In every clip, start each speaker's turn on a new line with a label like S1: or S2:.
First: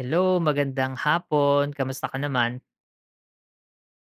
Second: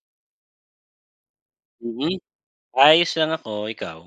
S1: Hello magandang hapon, kamusta ka
S2: Mm,
S1: naman?
S2: ayos lang ako. Ikaw?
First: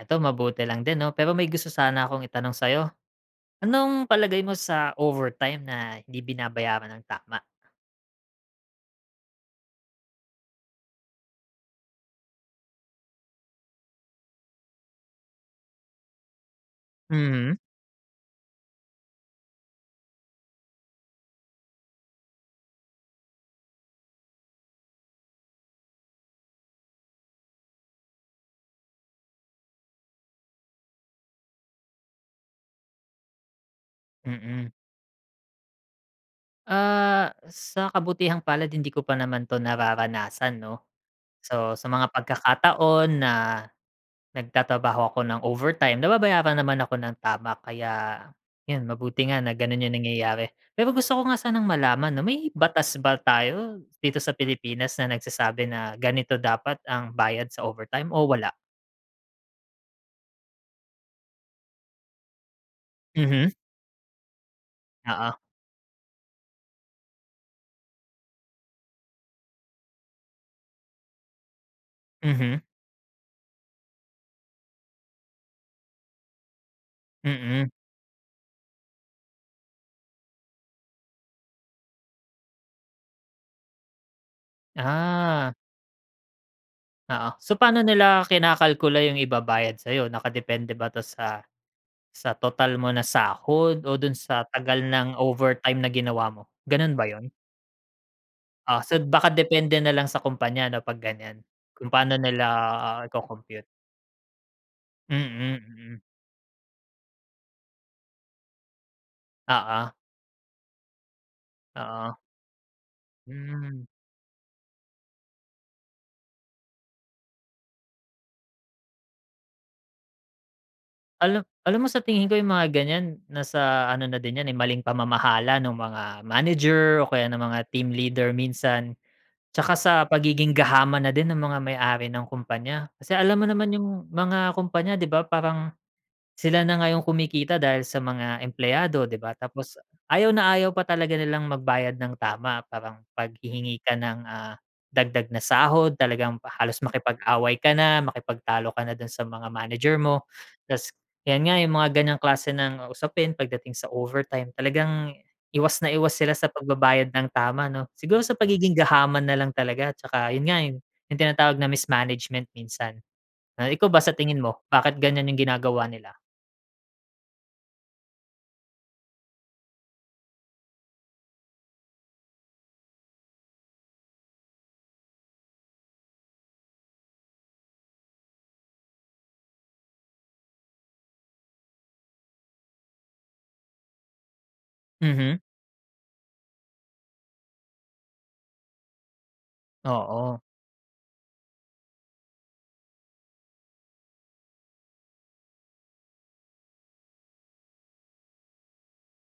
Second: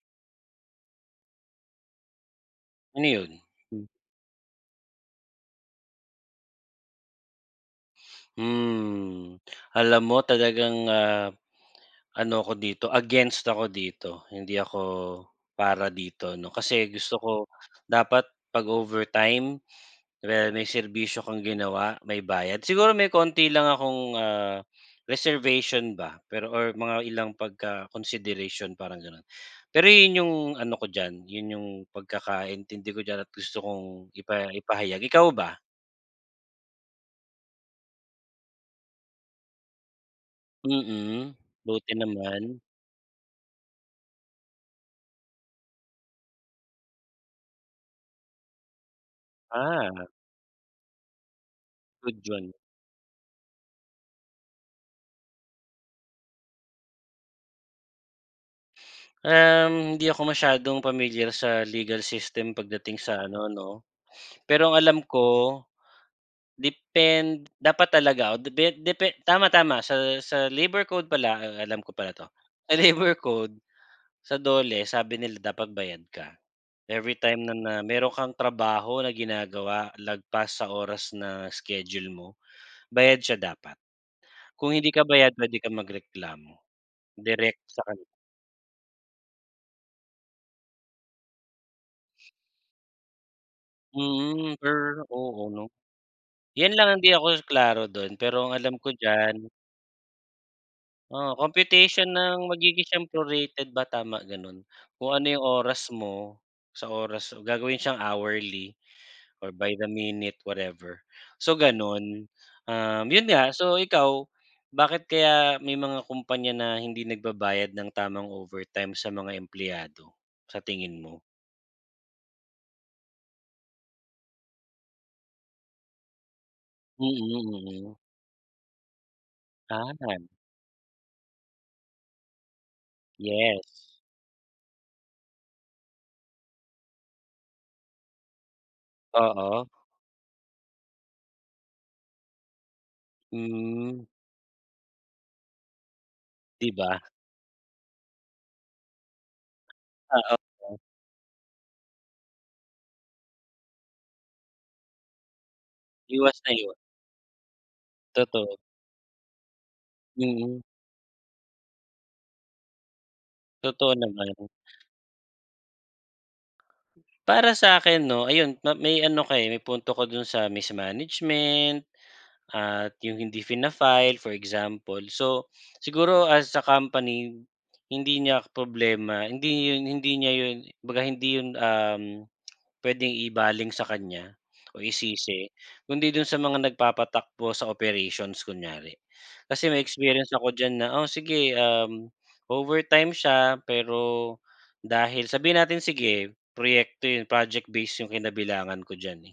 S1: Eto, mabuti lang din 'no, pero may gusto sana akong itanong sa'yo.
S2: Ano 'yon? Hmm.
S1: Anong palagay mo sa overtime na hindi binabayaran ng tama?
S2: Hmm, alam mo talagang, ah, ano ko dito, against ako dito. Hindi ako para dito 'no, kasi gusto ko
S1: Mhm.
S2: dapat pag-overtime kunwari may serbisyo kang ginawa may bayad. Siguro may konti lang akong, ah, reservation ba pero or mga ilang pagka-consideration parang ganon. Pero yun yung ano ko diyan, yun yung pagkakaintindi ko diyan at gusto kong ipa
S1: Mm.
S2: ipahayag. Ikaw ba?
S1: Ah, sa kabutihang palad hindi ko pa naman 'to nararanasan 'no.
S2: Mm,
S1: So sa
S2: buti
S1: mga
S2: naman.
S1: pagkakataon na nagtatrabaho ako ng overtime nababayaran naman ako ng tama kaya yun mabuti nga na ganun yung
S2: Ah.
S1: nangyayari. Pero gusto ko nga sanang malaman
S2: Good
S1: 'no may
S2: 'yun.
S1: batas ba tayo dito sa Pilipinas na nagsasabi na ganito dapat ang bayad sa overtime o wala?
S2: Um, hindi ako masyadong pamilyar sa legal system pagdating sa ano
S1: Mhm.
S2: 'no. Pero ang alam
S1: Oo.
S2: ko depend dapat talaga o depe depe tama-tama sa sa labor code pala, ah, alam ko pala 'to.
S1: Mhm.
S2: Sa labor code, sa DOLE, sabi nila dapat bayad ka. Every time na
S1: Mm.
S2: na meron kang trabaho na ginagawa lagpas sa oras na schedule mo, bayad siya dapat. Kung hindi ka bayad
S1: Ah.
S2: puwede kang magreklamo
S1: Oo, so
S2: direct
S1: paano
S2: sa kani
S1: nila kinakalkula yung ibabayad sayo, nakadepende ba 'to sa sa total mo na sahod o dun sa
S2: Mm,
S1: tagal
S2: per
S1: ng
S2: oo 'no.
S1: overtime na ginawa mo?
S2: Yan lang
S1: Ganun
S2: ang
S1: ba
S2: di
S1: yun?
S2: ako klaro dun, pero ang
S1: Ah,
S2: alam
S1: so
S2: ko
S1: baka
S2: diyan.
S1: depende nalang sa kumpanya 'no, pag
S2: Ah,
S1: ganyan, kung
S2: computation
S1: paano nila,
S2: ng magigi
S1: ah,
S2: siyang
S1: ico-compute.
S2: prorated ba, tama ganun. Kung ano yung
S1: Mm,
S2: oras
S1: mm.
S2: mo sa oras so gagawin siyang hourly or by the
S1: Oo.
S2: minute, whatever. So
S1: Oo.
S2: ganun, um, yun nga, so
S1: Hmm.
S2: ikaw, bakit kaya may mga kumpanya na hindi nagbabayad ng tamang overtime sa mga empleyado, sa tingin mo?
S1: Alam alam mo sa tingin ko yung mga ganyan nasa ano na din 'yan, eh, maling pamamahala ng mga manager o kaya ng mga team
S2: Mm, mm.
S1: leader minsan. Tsaka sa
S2: Gahaman.
S1: pagiging gahaman na din ng mga may-ari ng kumpanya. Kasi alam mo
S2: Yes.
S1: naman yung mga kumpanya, di ba? Parang sila na nga yung kumikita dahil sa mga empleyado, di ba?
S2: Oo.
S1: Tapos ayaw na ayaw pa talaga nilang magbayad ng tama parang paghihingi ka
S2: Hmm.
S1: ng, ah, dagdag na sahod talagang
S2: Di
S1: halos
S2: ba?
S1: makipag-away ka na, makipagtalo ka na dun sa mga manager mo.
S2: Ah, okey.
S1: Tapos 'yan nga yung mga ganyang klase ng usapin pagdating sa overtime talagang iwas na iwas sila
S2: Iwas
S1: sa
S2: na iwas.
S1: pagbabayad ng tama 'no. Siguro sa
S2: Totoo.
S1: pagiging gahaman nalang talaga tsaka yun nga,
S2: Mm.
S1: eh, yung tinatawag na mismanagement minsan. Eh, ikaw
S2: Totoo
S1: ba sa
S2: naman.
S1: tingin mo bakit ganyan yung ginagawa nila?
S2: Para sa akin 'no, ayun ma may ano ka may punto ka dun, sa mismanagement at yung hindi fina-file for example. So siguro as a company hindi niya problema, hindi yun hindi niya 'yon, 'baga hindi 'yon uhm, puwedeng ibaling sa kanya o
S1: Mhm.
S2: isisi kundi dun sa mga nagpapatakbo sa operations kunyari. Kasi may experience
S1: Oo.
S2: ako diyan na o sige, uhm, overtime siya pero dahil sabihin natin, sige proyekto yun project base 'yung kinabilangan ko diyan, eh,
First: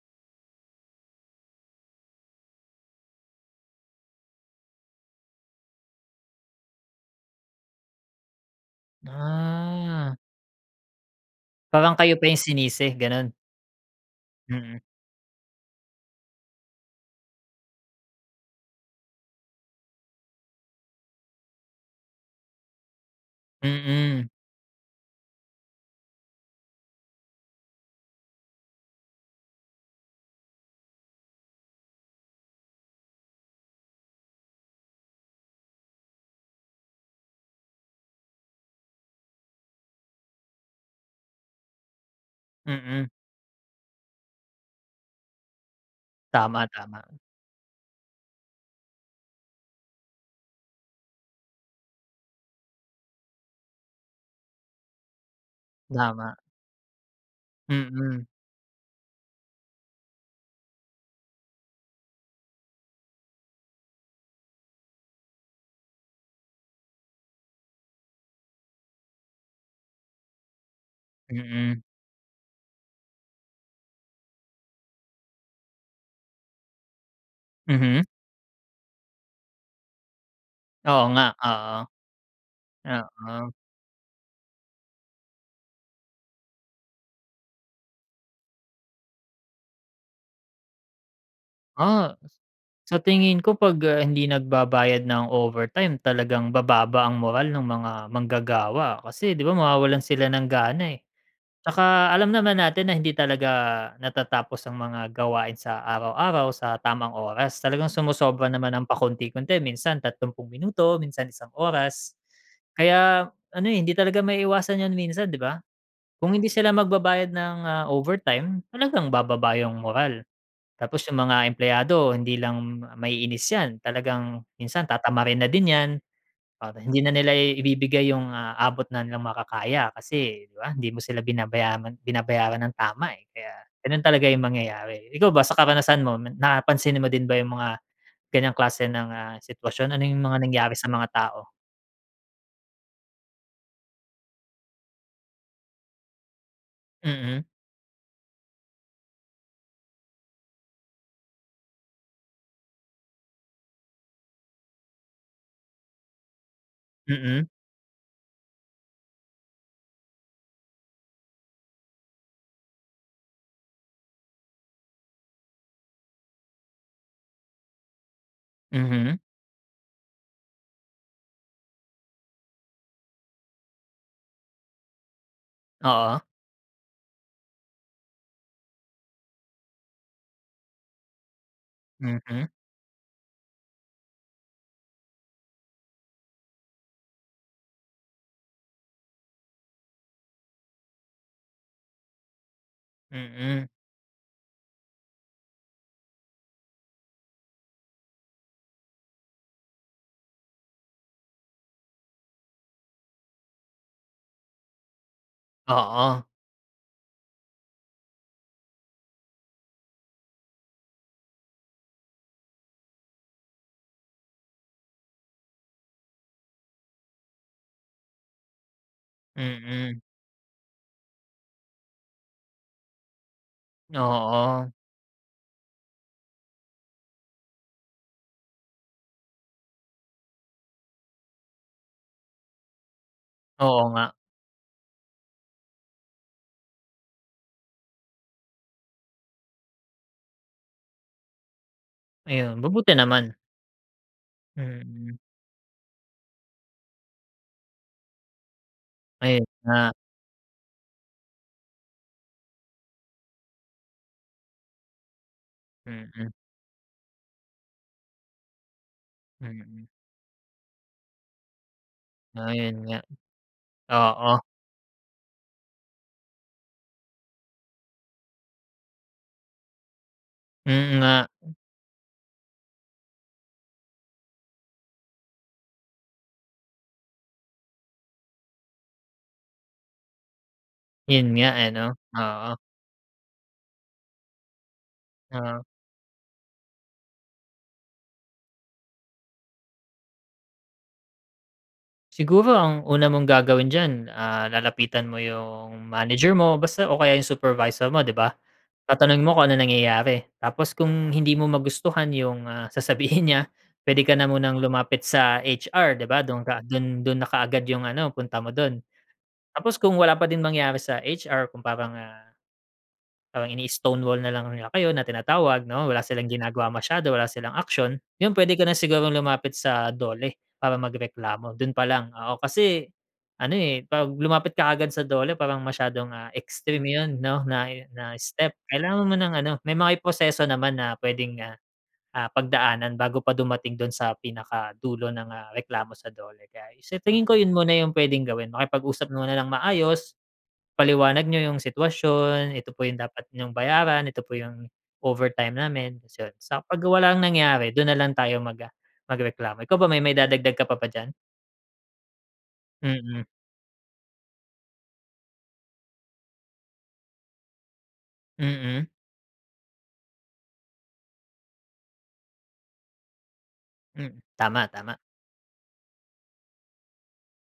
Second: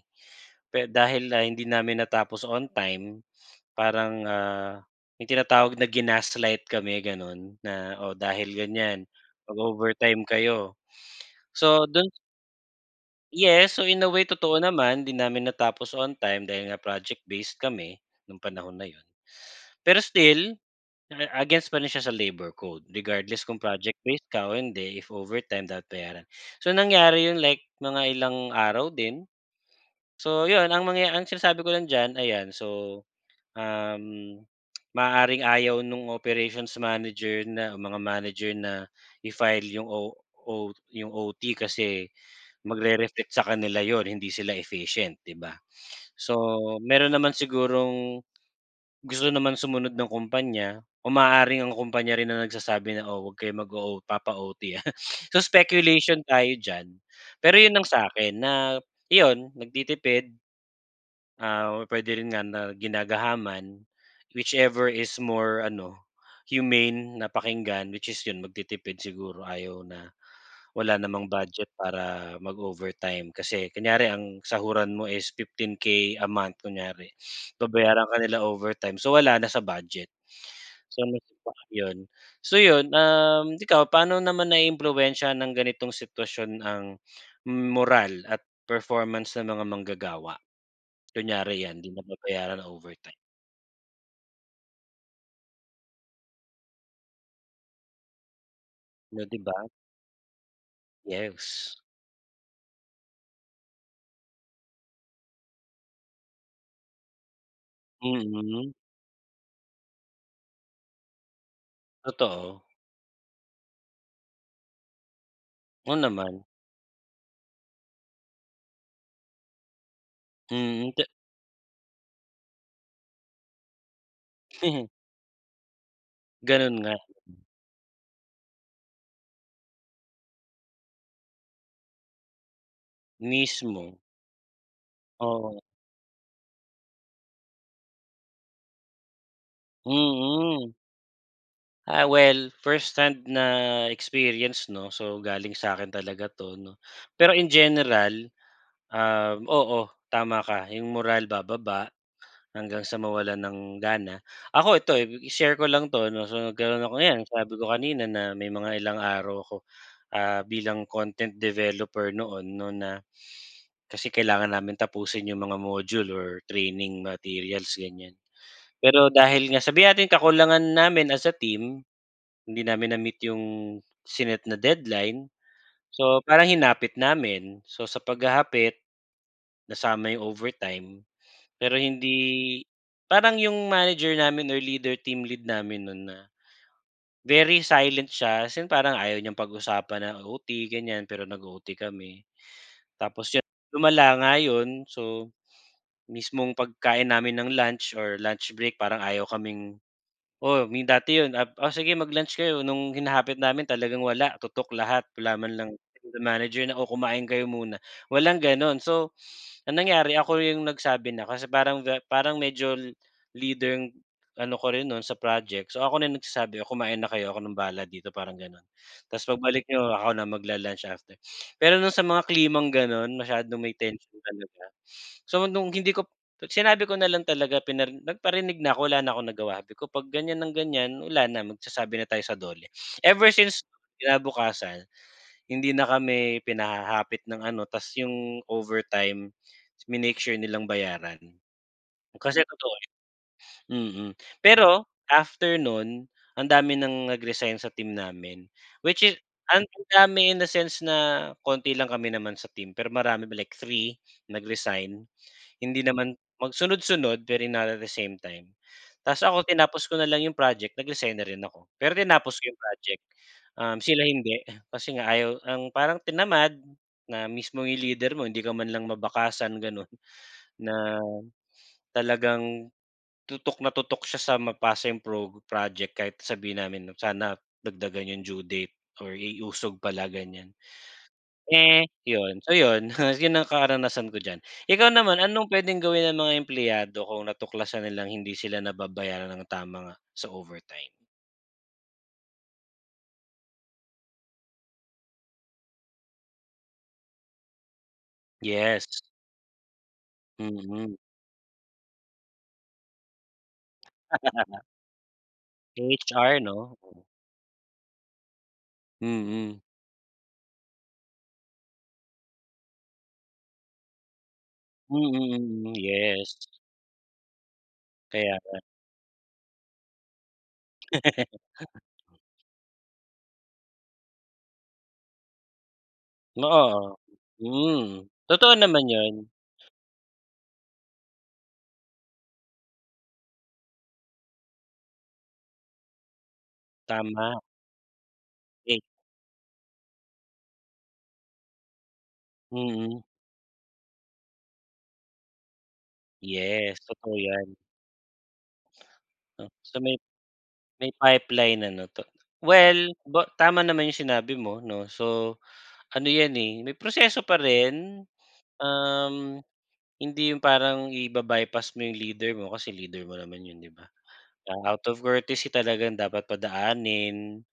S2: pero dahil, ah, hindi namin natapos on time, parang ah, may tinatawag na ginaslight kami gano'n, na, "O, dahil ganyan
S1: Ah.
S2: mag-overtime kayo," so
S1: Parang
S2: don
S1: kayo pa yung sinisi ganun?
S2: Yes, so in a way, totoo
S1: Mm.
S2: naman, 'di namin natapos on time dahil nga project-based kami nung panahon na yun. Pero still against pa rin siya sa labor code regardless kung project-based
S1: Mm.
S2: ka o hindi if overtime dapat bayaran. So nangyari yun, like mga ilang araw din. So 'yun ang mangyaya ang sinasabi ko lang diyan ayan so, uhm, maaaring ayaw no'ng operations manager na mga manager na i-file 'yung o o yung OT kasi
S1: Mm.
S2: magre-reflect sa kanila 'yun hindi sila efficient, 'di ba? So
S1: Tama, tama.
S2: meron naman sigurong gusto naman sumunod ng kumpanya o maaaring ang kumpanya rin ang nagsasabi na, oh, huwag kayo mag o o papa-OT ha. So speculation
S1: Tama.
S2: tayo diyan, pero yun ang sa
S1: Mm.
S2: akin na iyon nagtitipid. Ah, puwede rin nga na ginagahaman, whichever is more ano humane na pakinggan, which is yun nagtitipid siguro ayaw na wala namang budget
S1: Mm.
S2: para mag-overtime. Kasi kunyari ang sahuran mo is 15K a month kunyari
S1: Mhm.
S2: babayaran ka nila overtime so wala na sa budget. So
S1: Oo nga, oo.
S2: [unintelligible] so yun,
S1: Oo.
S2: uhm, ikaw paano naman naiimpluwensiyahan ng ganitong sitwasyon ang moral at performance ng mga manggagawa? Kunyari 'yan, hindi
S1: Ah. S
S2: nababayaran ang
S1: sa
S2: overtime.
S1: tingin ko pag, ah, hindi nagbabayad ng overtime talagang bababa ang moral ng mga manggagawa.
S2: 'No,
S1: Kasi
S2: 'di
S1: di ba
S2: ba?
S1: mawawalan sila ng gana, eh.
S2: Yes.
S1: 'Tsaka alam naman natin na hindi talaga natatapos ang mga gawain sa araw-araw sa tamang oras, talagang sumosobra
S2: Mm.
S1: naman ng pakonti-konti minsan, 30 minuto, minsan isang oras.
S2: Totoo.
S1: Kaya ano, eh, hindi talaga maiiwasan yun minsan di ba?
S2: Oo,
S1: Kung
S2: naman.
S1: hindi sila magbabayad ng, ah, overtime talagang bababa yung moral.
S2: Mm, te
S1: Tapos yung mga empleyado hindi lang maiinis yan, talagang minsan
S2: Mhm.
S1: tatamarin na din yan, para
S2: Ganun
S1: hindi
S2: nga.
S1: na nila i ibibigay yung, ah, abot na nilang makakaya. Kasi di ba, hindi mo sila binabayaran binabayaran ng tama, eh. Kaya
S2: Mismo.
S1: ganun talaga yung mangyayari. Ikaw ba sa
S2: Oo.
S1: karanasan mo, napansin mo din ba yung mga ganyang klase ng, ah, sitwasyon? Ano yung mga
S2: Mm.
S1: nangyari sa mga tao?
S2: Ah, well, firsthand na experience, 'no, so galing sa'kin talaga 'to, 'no. Pero,
S1: Mm.
S2: in general, um, oo, tama ka 'yong moral bababa hanggang sa mawalan ng gana. Ako ito, eh, ib i-share ko lang 'to, 'no, so nagkaroon ako, ngayon
S1: Mm.
S2: sabi ko kanina na may mga ilang araw ako, ah, bilang content developer noon, 'no, na kasi kailangan namin tapusin 'yong mga module or training materials, ganyan. Pero
S1: Mhm.
S2: dahil nga, sabihin natin kakulangan namin as a team, hindi namin na-meet 'yong sinet na deadline,
S1: Oo.
S2: so parang hinapit namin. So, sa paghahapit, nasama 'yong overtime, pero
S1: Mm.
S2: hindi, parang 'yong manager namin or leader, team lead namin no'n na, very silent siya, as in parang ayaw niyang pag-usapan ang OT, ganyan, pero nag-o-OT kami. Tapos 'yon,
S1: Mm.
S2: lumala nga 'yon, so, mismong pagkain namin ng lunch or lunch break parang ayaw kaming oo, may dati 'yon ap "O, sige mag-lunch kayo," no'ng hinahapit namin talagang wala tutok lahat, wala man lang [unintelligible]
S1: Oo.
S2: manager na kumain kayo muna, walang gano'n. So, ang nangyari ako 'yong nagsabi na, kasi parang ga parang medyo li leader ano ko rin no'n sa project, so ako na 'yong nagsasabi, "O, kumain na kayo, ako ng bahala dito," parang gano'n, "'Tas, pagbalik niyo
S1: Mm.
S2: ako na magla-lunch, after." Pero no'ng sa mga klimang gano'n masyadong may tension talaga.
S1: Oo.
S2: So, no'ng hindi ko p at sinabi ko na lang talaga pinari nagparinig na 'ko, wala na akong nagawa, sabi ko, "Pag ganyan ng ganyan, wala na magsasabi na tayo sa DOLE." Ever since
S1: Oo nga.
S2: kinabukasan, hindi na kami pinahahapit ng ano, 'tas 'yong overtime, minake sure nilang bayaran. Kasi
S1: Ayun.
S2: totoo,
S1: Mabuti naman.
S2: eh, mhm. Pero,
S1: Mm.
S2: after no'n, ang dami ng nag-resign sa team namin, which is,
S1: Ayun
S2: ang
S1: nga.
S2: dami in a sense na konti lang kami naman sa team, pero marami ma like 3 nag-resign, hindi naman
S1: Mm.
S2: magsunod-sunod pero not at the same time. 'Tas ako, tinapos
S1: Mm.
S2: ko na lang 'yong project, nag-resign na rin ako, pero tinapos ko
S1: Ah,
S2: 'yong
S1: 'yon nga.
S2: project. Um, sila hindi,
S1: Oo.
S2: kasi nga ayaw ang parang tinamad na mismong 'yong leader mo hindi ka man lang mabakasan gano'n. Na
S1: Mm, nga.
S2: talagang tutok na tutok siya sa mapasa 'yong prog project kahit na sabihin namin, 'no, sana dagdagan 'yong due date or i-usog pala, ganyan.
S1: 'Yon nga, eh,
S2: Eh,
S1: 'no?
S2: 'yon,
S1: Oo.
S2: so 'yon, 'yon ang karanasan ko diyan. Ikaw naman, anong
S1: Oo.
S2: puwedeng gawin ng mga empleyado kung natuklasan nilang hindi sila nababayaran ng tama nga, sa overtime?
S1: Siguro ang una mong gagawin diyan, ah, lalapitan mo yung manager mo basta o kaya yung supervisor mo, ‘di ba?
S2: Yes.
S1: Tatanungin mo kung anong nangyayari. Tapos
S2: Mm.
S1: kung hindi mo magustuhan yung, ah, sasabihin niya, puwede ka na munang lumapit sa HR, ‘di ba?
S2: HR
S1: Dun ka,
S2: ‘no,
S1: dun
S2: o.
S1: dun na kaagad yung ano, punta mo dun.
S2: Mm.
S1: Tapos kung wala pa din mangyari sa HR, kung parang, ah, parang ini-stone wall na lang nila kayo na tinatawag
S2: Mm,
S1: ‘no, wala silang
S2: yes.
S1: ginagawa masyado, wala silang aksiyon, yun
S2: Kaya
S1: puwede
S2: nga.
S1: ka na sigurong lumapit sa DOLE para magreklamo, dun pa lang, oo. Kasi ano, eh, ‘pag lumapit ka kaagad sa DOLE, parang masyadong, ah,
S2: Oo
S1: extreme
S2: o.
S1: yun ‘no, na i
S2: Hmm.
S1: na step.
S2: Totoo naman
S1: Kailangan mo
S2: yun.
S1: ng ano, may mga i proseso naman na puwedeng, ah, ah, pagdaanan bago pa dumating dun sa pinaka dulo ng, ah, reklamo sa DOLE. Kaya sa tingin ko,
S2: Tama.
S1: yun muna yung puwedeng gawin,
S2: Ey.
S1: makipag-usap muna ng maayos, ipaliwanag niyo yung sitwasyon, ito po yung
S2: Mm.
S1: dapat niyong bayaran, ito po yung overtime namin, se saka
S2: Yes,
S1: ‘pag
S2: totoo
S1: walang
S2: 'yan.
S1: nangyari, dun na lang tayo mag ah, magreklamo. Ikaw
S2: Sa
S1: ba
S2: may
S1: may maidadagdag ka pa ba
S2: may
S1: diyan?
S2: pipeline, ano ‘to. Well,
S1: Mm.
S2: ba tama naman yung sinabi mo ‘no. So, ano 'yan, eh, may proseso pa rin,
S1: Mm.
S2: um, hindi yung parang iba-bypass mo yung leader mo kasi leader mo naman yun, ‘di ba?
S1: Hmm, tama,
S2: Ah, out
S1: tama.
S2: of courtesy, talagang dapat padaanin.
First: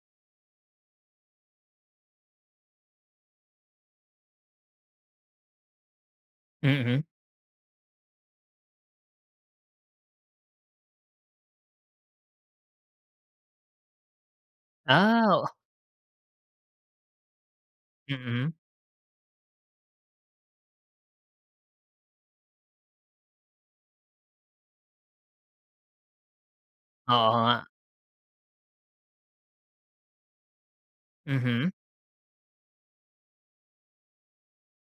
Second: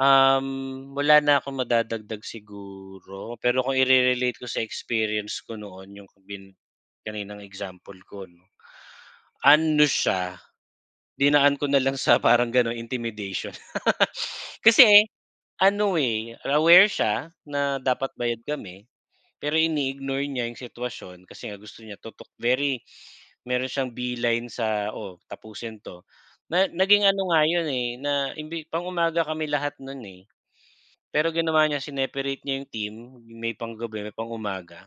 S2: Um, wala na akong madadagdag siguro, pero kung ire-relate ko sa experience ko noon, yung bin
S1: Mhm.
S2: kaninang example ko ‘no, ano siya, dinaan ko na lang sa parang gano’n, intimidation. Kasi
S1: Ah, oo.
S2: ano, eh, aware siya na dapat bayad
S1: Mm.
S2: kami, pero ini-ignore niya yung sitwasyon kasi nga gusto niya tutok. Very meron siyang beeline sa oo, tapusin ’to, na naging ano
S1: Oo
S2: nga
S1: nga.
S2: yun, eh, na imbi pang-umaga kami lahat no’n, eh. Pero ginawa
S1: Mhm.
S2: niya, sineparate niya yung team, may pang gabi, may pang-umaga.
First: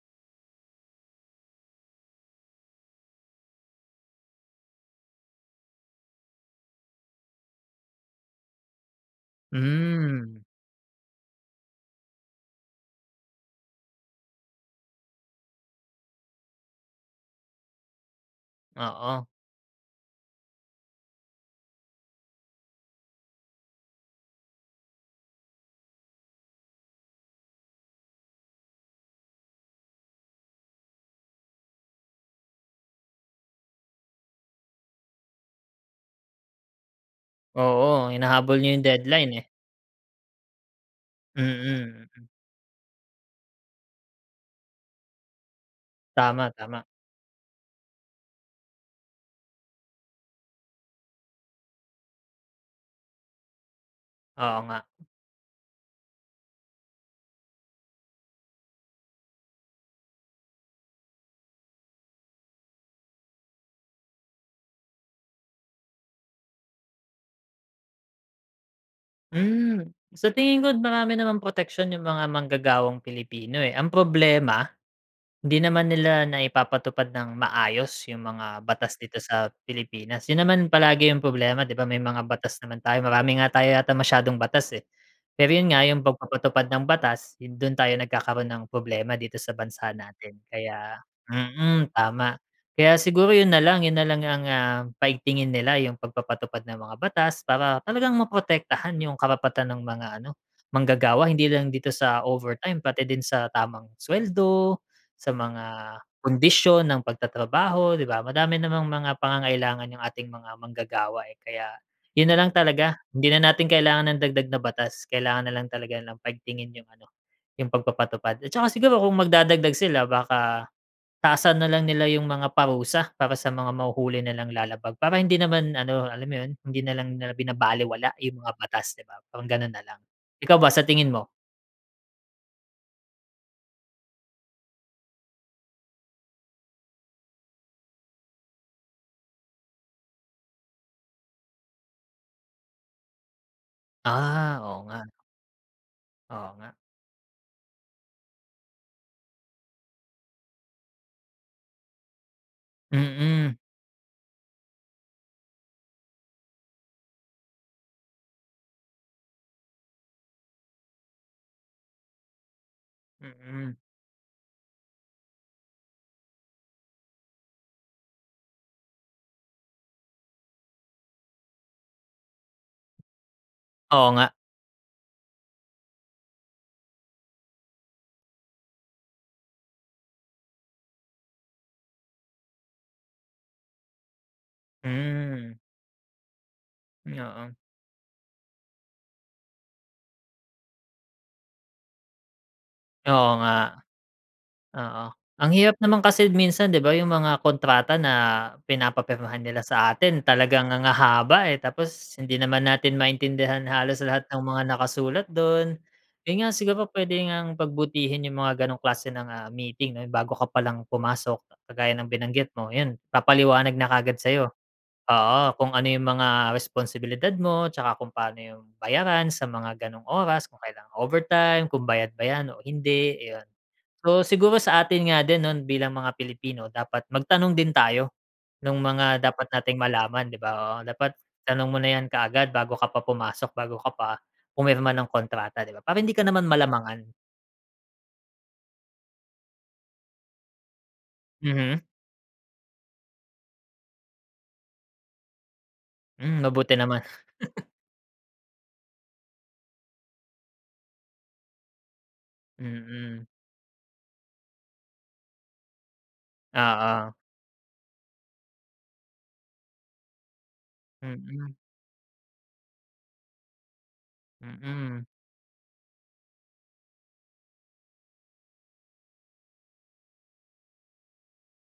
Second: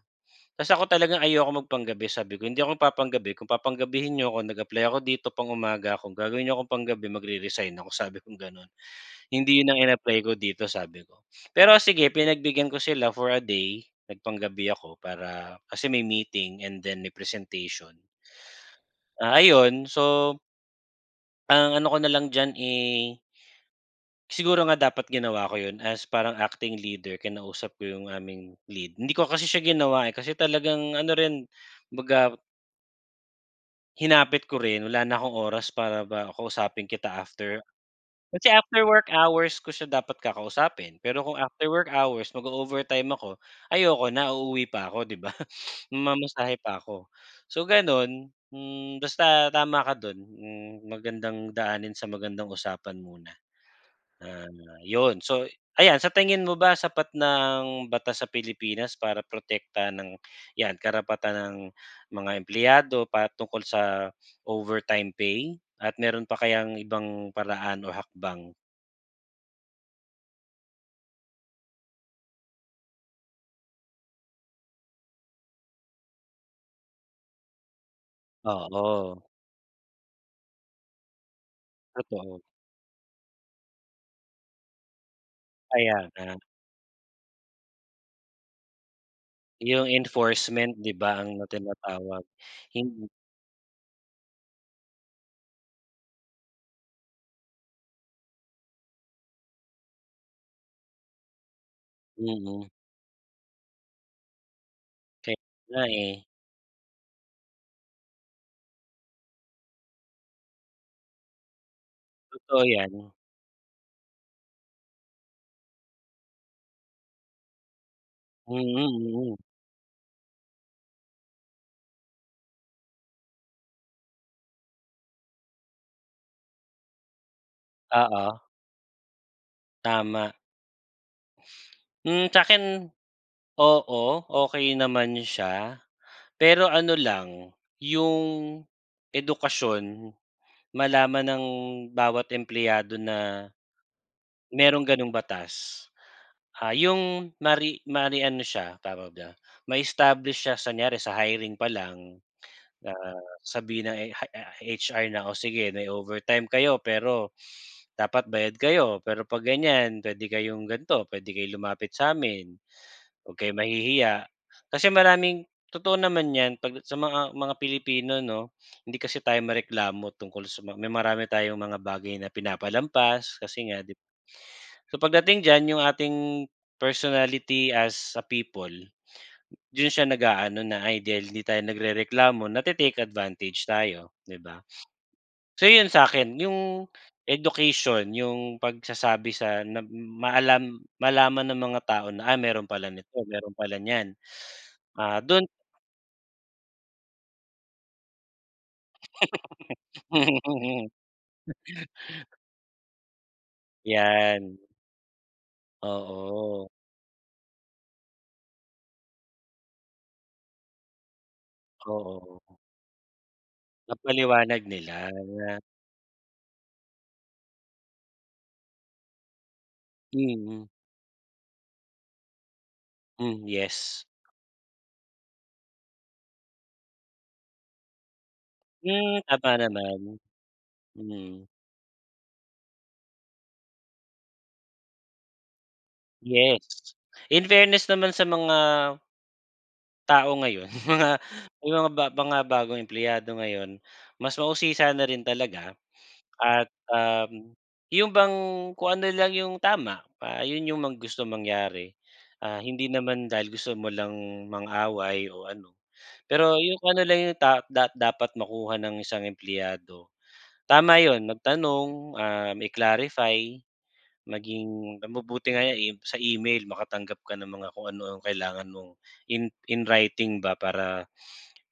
S2: Ta's ako talaga ayokong mag pang-gabi. Sabi ko, hindi ako nagpapang-gabi. Kung papang-gabihin niyo 'ko, nag-apply ako dito pang-umaga ako, kung gagawin niyo ako pang-gabi, magre-resign ako, sabi kong gano’n. Hindi yun ang in-apply ko
S1: Hmm.
S2: dito, sabi ko. Pero sige pinagbigyan ko sila for a day, nagpang-gabi ako para kasi may meeting and then may presentation.
S1: Oo.
S2: Ah, ayun, so Ang ano ko na lang diyan ay siguro nga dapat ginawa ko 'yon as parang acting leader, kinausap ko yung aming lead, hindi ko kasi siya ginawa, eh, kasi talagang ano rin, 'baga hinapit ko rin, wala na akong oras para ba kausapin kita after.
S1: Oo,
S2: Kasi
S1: hinahabol niyo
S2: after
S1: yung
S2: work
S1: deadline, eh.
S2: hours ko siya dapat kakausapin pero kung after work
S1: Mm.
S2: hours, mag-o-overtime ako, ayoko na. Uuwi pa ako, 'di ba?
S1: Tama,
S2: Mamasahe
S1: tama.
S2: pa ako. So, ganon. Hmm, basta tama ka do'n. Hmm, magandang daanin sa magandang usapan muna, and
S1: Oo nga.
S2: ah, 'yon. So ayan, sa tingin mo ba sapat na ang batas sa Pilipinas para protektahan ang 'yan karapatan ng mga empleyado patungkol sa overtime pay at mayro'n pa kayang ibang paraan o hakbang?
S1: Hmm. Sa tingin ko, marami namang proteksyon yung mga manggagawang Pilipino, eh, ang problema, hindi naman nila naipapatupad ng maayos yung mga batas dito
S2: Oo.
S1: sa Pilipinas. 'Yon naman palagi yung problema, 'di ba? May mga
S2: Totoo.
S1: batas naman tayo, marami nga tayo yata masyadong batas, eh. Pero 'yon nga yung
S2: Kaya nga.
S1: pagpapatupad ng batas, 'yon do'n tayo nagkakaroon ng problema dito sa
S2: Yung
S1: bansa natin,
S2: enforcement, 'di
S1: kaya
S2: ba, ang na
S1: mm,
S2: tinatawag.
S1: tama, kaya
S2: mhm.
S1: siguro 'yon nalang, 'yon nalang ang, ah, paigtingin nila, yung pagpapatupad ng mga batas para talagang maprotektahan yung karapatan ng mga, ano, manggagawa hindi lang dito sa
S2: Mm.
S1: overtime pati din sa tamang suweldo, sa
S2: Kaya nga,
S1: mga
S2: eh.
S1: kondisyon ng pagtatrabaho, 'di ba? Madami namang mga pangangailangan yung ating mga manggagawa, eh, kaya 'yon nalang
S2: Totoo
S1: talaga.
S2: 'yan.
S1: Hindi na natin kailangan ng dagdag na batas, kailangan nalang talaga nilang paigtingin yung, ano, yung pagpapatupad at
S2: Mm,
S1: saka siguro, kung
S2: mm.
S1: magdadagdag sila, baka taasan nalang nila yung mga parusa para sa mga mahuhuli nilang lalabag para hindi naman, ano, alam mo 'yon, hindi nalang nila binabalewala
S2: Oo.
S1: yung mga batas, 'di ba, parang gano'n nalang.
S2: Tama.
S1: Ikaw ba, sa tingin mo?
S2: Hmm. Sa'kin oo, okey naman siya pero ano lang yung edukasyon malaman ng bawat empleyado na
S1: Ah, oo
S2: mayrong
S1: nga.
S2: ganong batas,
S1: Oo nga.
S2: ah, 'yong mari mari ano siya, tawag do'n, ma-establish siya sa kunyari sa hiring pa lang, ah,
S1: Mm.
S2: sabihin ng ey ah, HR na, "Oh, sige may overtime kayo pero dapat bayad kayo, pero 'pag ganyan puwede kayong gan'to, puwede kayong lumapit sa'min, 'wag kayong
S1: Mhm.
S2: mahihiya." Kasi maraming totoo naman 'yan 'pag sa mga mga Pilipino 'no, hindi kasi tayo mareklamo tungkol sa ma may marami tayong mga bagay na pinapalampas kasi nga, 'di ba?
S1: Oo nga.
S2: So, pagdating diyan yung ating personality as a people do'n siya nag-aano na, "Ay, dahil 'di tayo nagrereklamo, nate-take advantage tayo", 'di ba?
S1: Hmm.
S2: So 'yon sa'kin, yung
S1: Hmm, oo.
S2: education, yung pagsasabi sa na maalam malaman ng mga tao na, ah, mayro'n pala nito,
S1: Oo
S2: mayro'n
S1: nga,
S2: pala niyan.
S1: oo.
S2: Ah, do'n
S1: Ang hirap naman kasi minsan, 'di ba, yung mga kontrata na pinapapirmahan nila sa atin,
S2: Mm,
S1: talaga ang hahaba, eh, tapos
S2: mm.
S1: hindi naman natin maintindihan halos lahat ng
S2: 'Yan.
S1: mga nakasulat do'n. 'Yon nga
S2: Oo.
S1: siguro puwede ngang pagbutihin yung mga ganong klase ng, ah, meeting, 'no, yung bago ka palang pumasok, kagaya ng
S2: Oo.
S1: binanggit mo, 'yon papaliwanag na kaagad sa'yo.
S2: Mapaliwanag nila
S1: Oo,
S2: na
S1: kung ano yung mga responsibilidad mo' tsaka kung paano yung bayaran sa mga ganong oras, kung
S2: Mm.
S1: kailan overtime, kung bayad ba 'yan o hindi, ayon.
S2: Hmm, yes.
S1: Oo, siguro sa atin nga din, 'no, bilang mga Pilipino dapat magtanong din tayo nung mga
S2: Hmm,
S1: dapat
S2: tama
S1: nating
S2: naman.
S1: malaman, 'di ba? Oo, dapat
S2: Mm.
S1: tanong mo na yan kaagad bago ka pa pumasok, bago ka pa pumirma ng kontrata, 'di ba, para hindi ka naman
S2: Yes,
S1: malamangan.
S2: in fairness naman sa mga tao ngayon, mga may
S1: Mhm.
S2: mga ba mga bagong empleyado ngayon mas mausisa na rin talaga
S1: Hmm,
S2: at,
S1: mabuti naman.
S2: um, 'yon bang kung ano lang yung tama, ah, 'yon yung mga gustong mangyari, ah, hindi
S1: Mm.
S2: naman dahil gusto mo lang mang-away o ano, pero yung kung ano
S1: Oo.
S2: lang yung ta da dapat makuha ng isang empleyado. Tama 'yon,
S1: Mm.
S2: magtanong, ah, mai-clarify, maging
S1: Mm.
S2: mabu buti nga yan e sa email makatanggap ka ng mga kung ano ang kailangan mong in in writing ba para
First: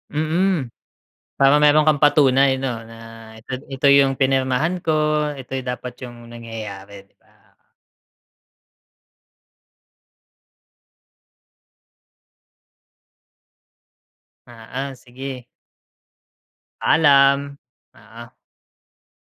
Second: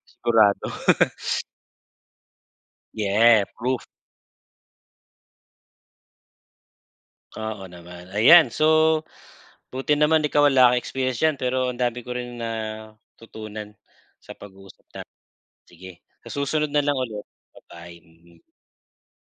S2: sigurado. Sigurado.
S1: Mhm, para mayro'n kang patunay 'no, na
S2: Yeah,
S1: ito
S2: proof.
S1: ito yung pinirmahan ko, ito yung dapat yung nangyayari, 'di ba?
S2: Oo naman. Ayan, so, buti naman ikaw wala kang experience diyan pero ang dami ko rin natutunan sa pag-uusap
S1: Oo,
S2: natin.
S1: sige.
S2: Sige, sa susunod na lang ulit.
S1: Paalam,
S2: Ba-bye.
S1: oo.
S2: Mm.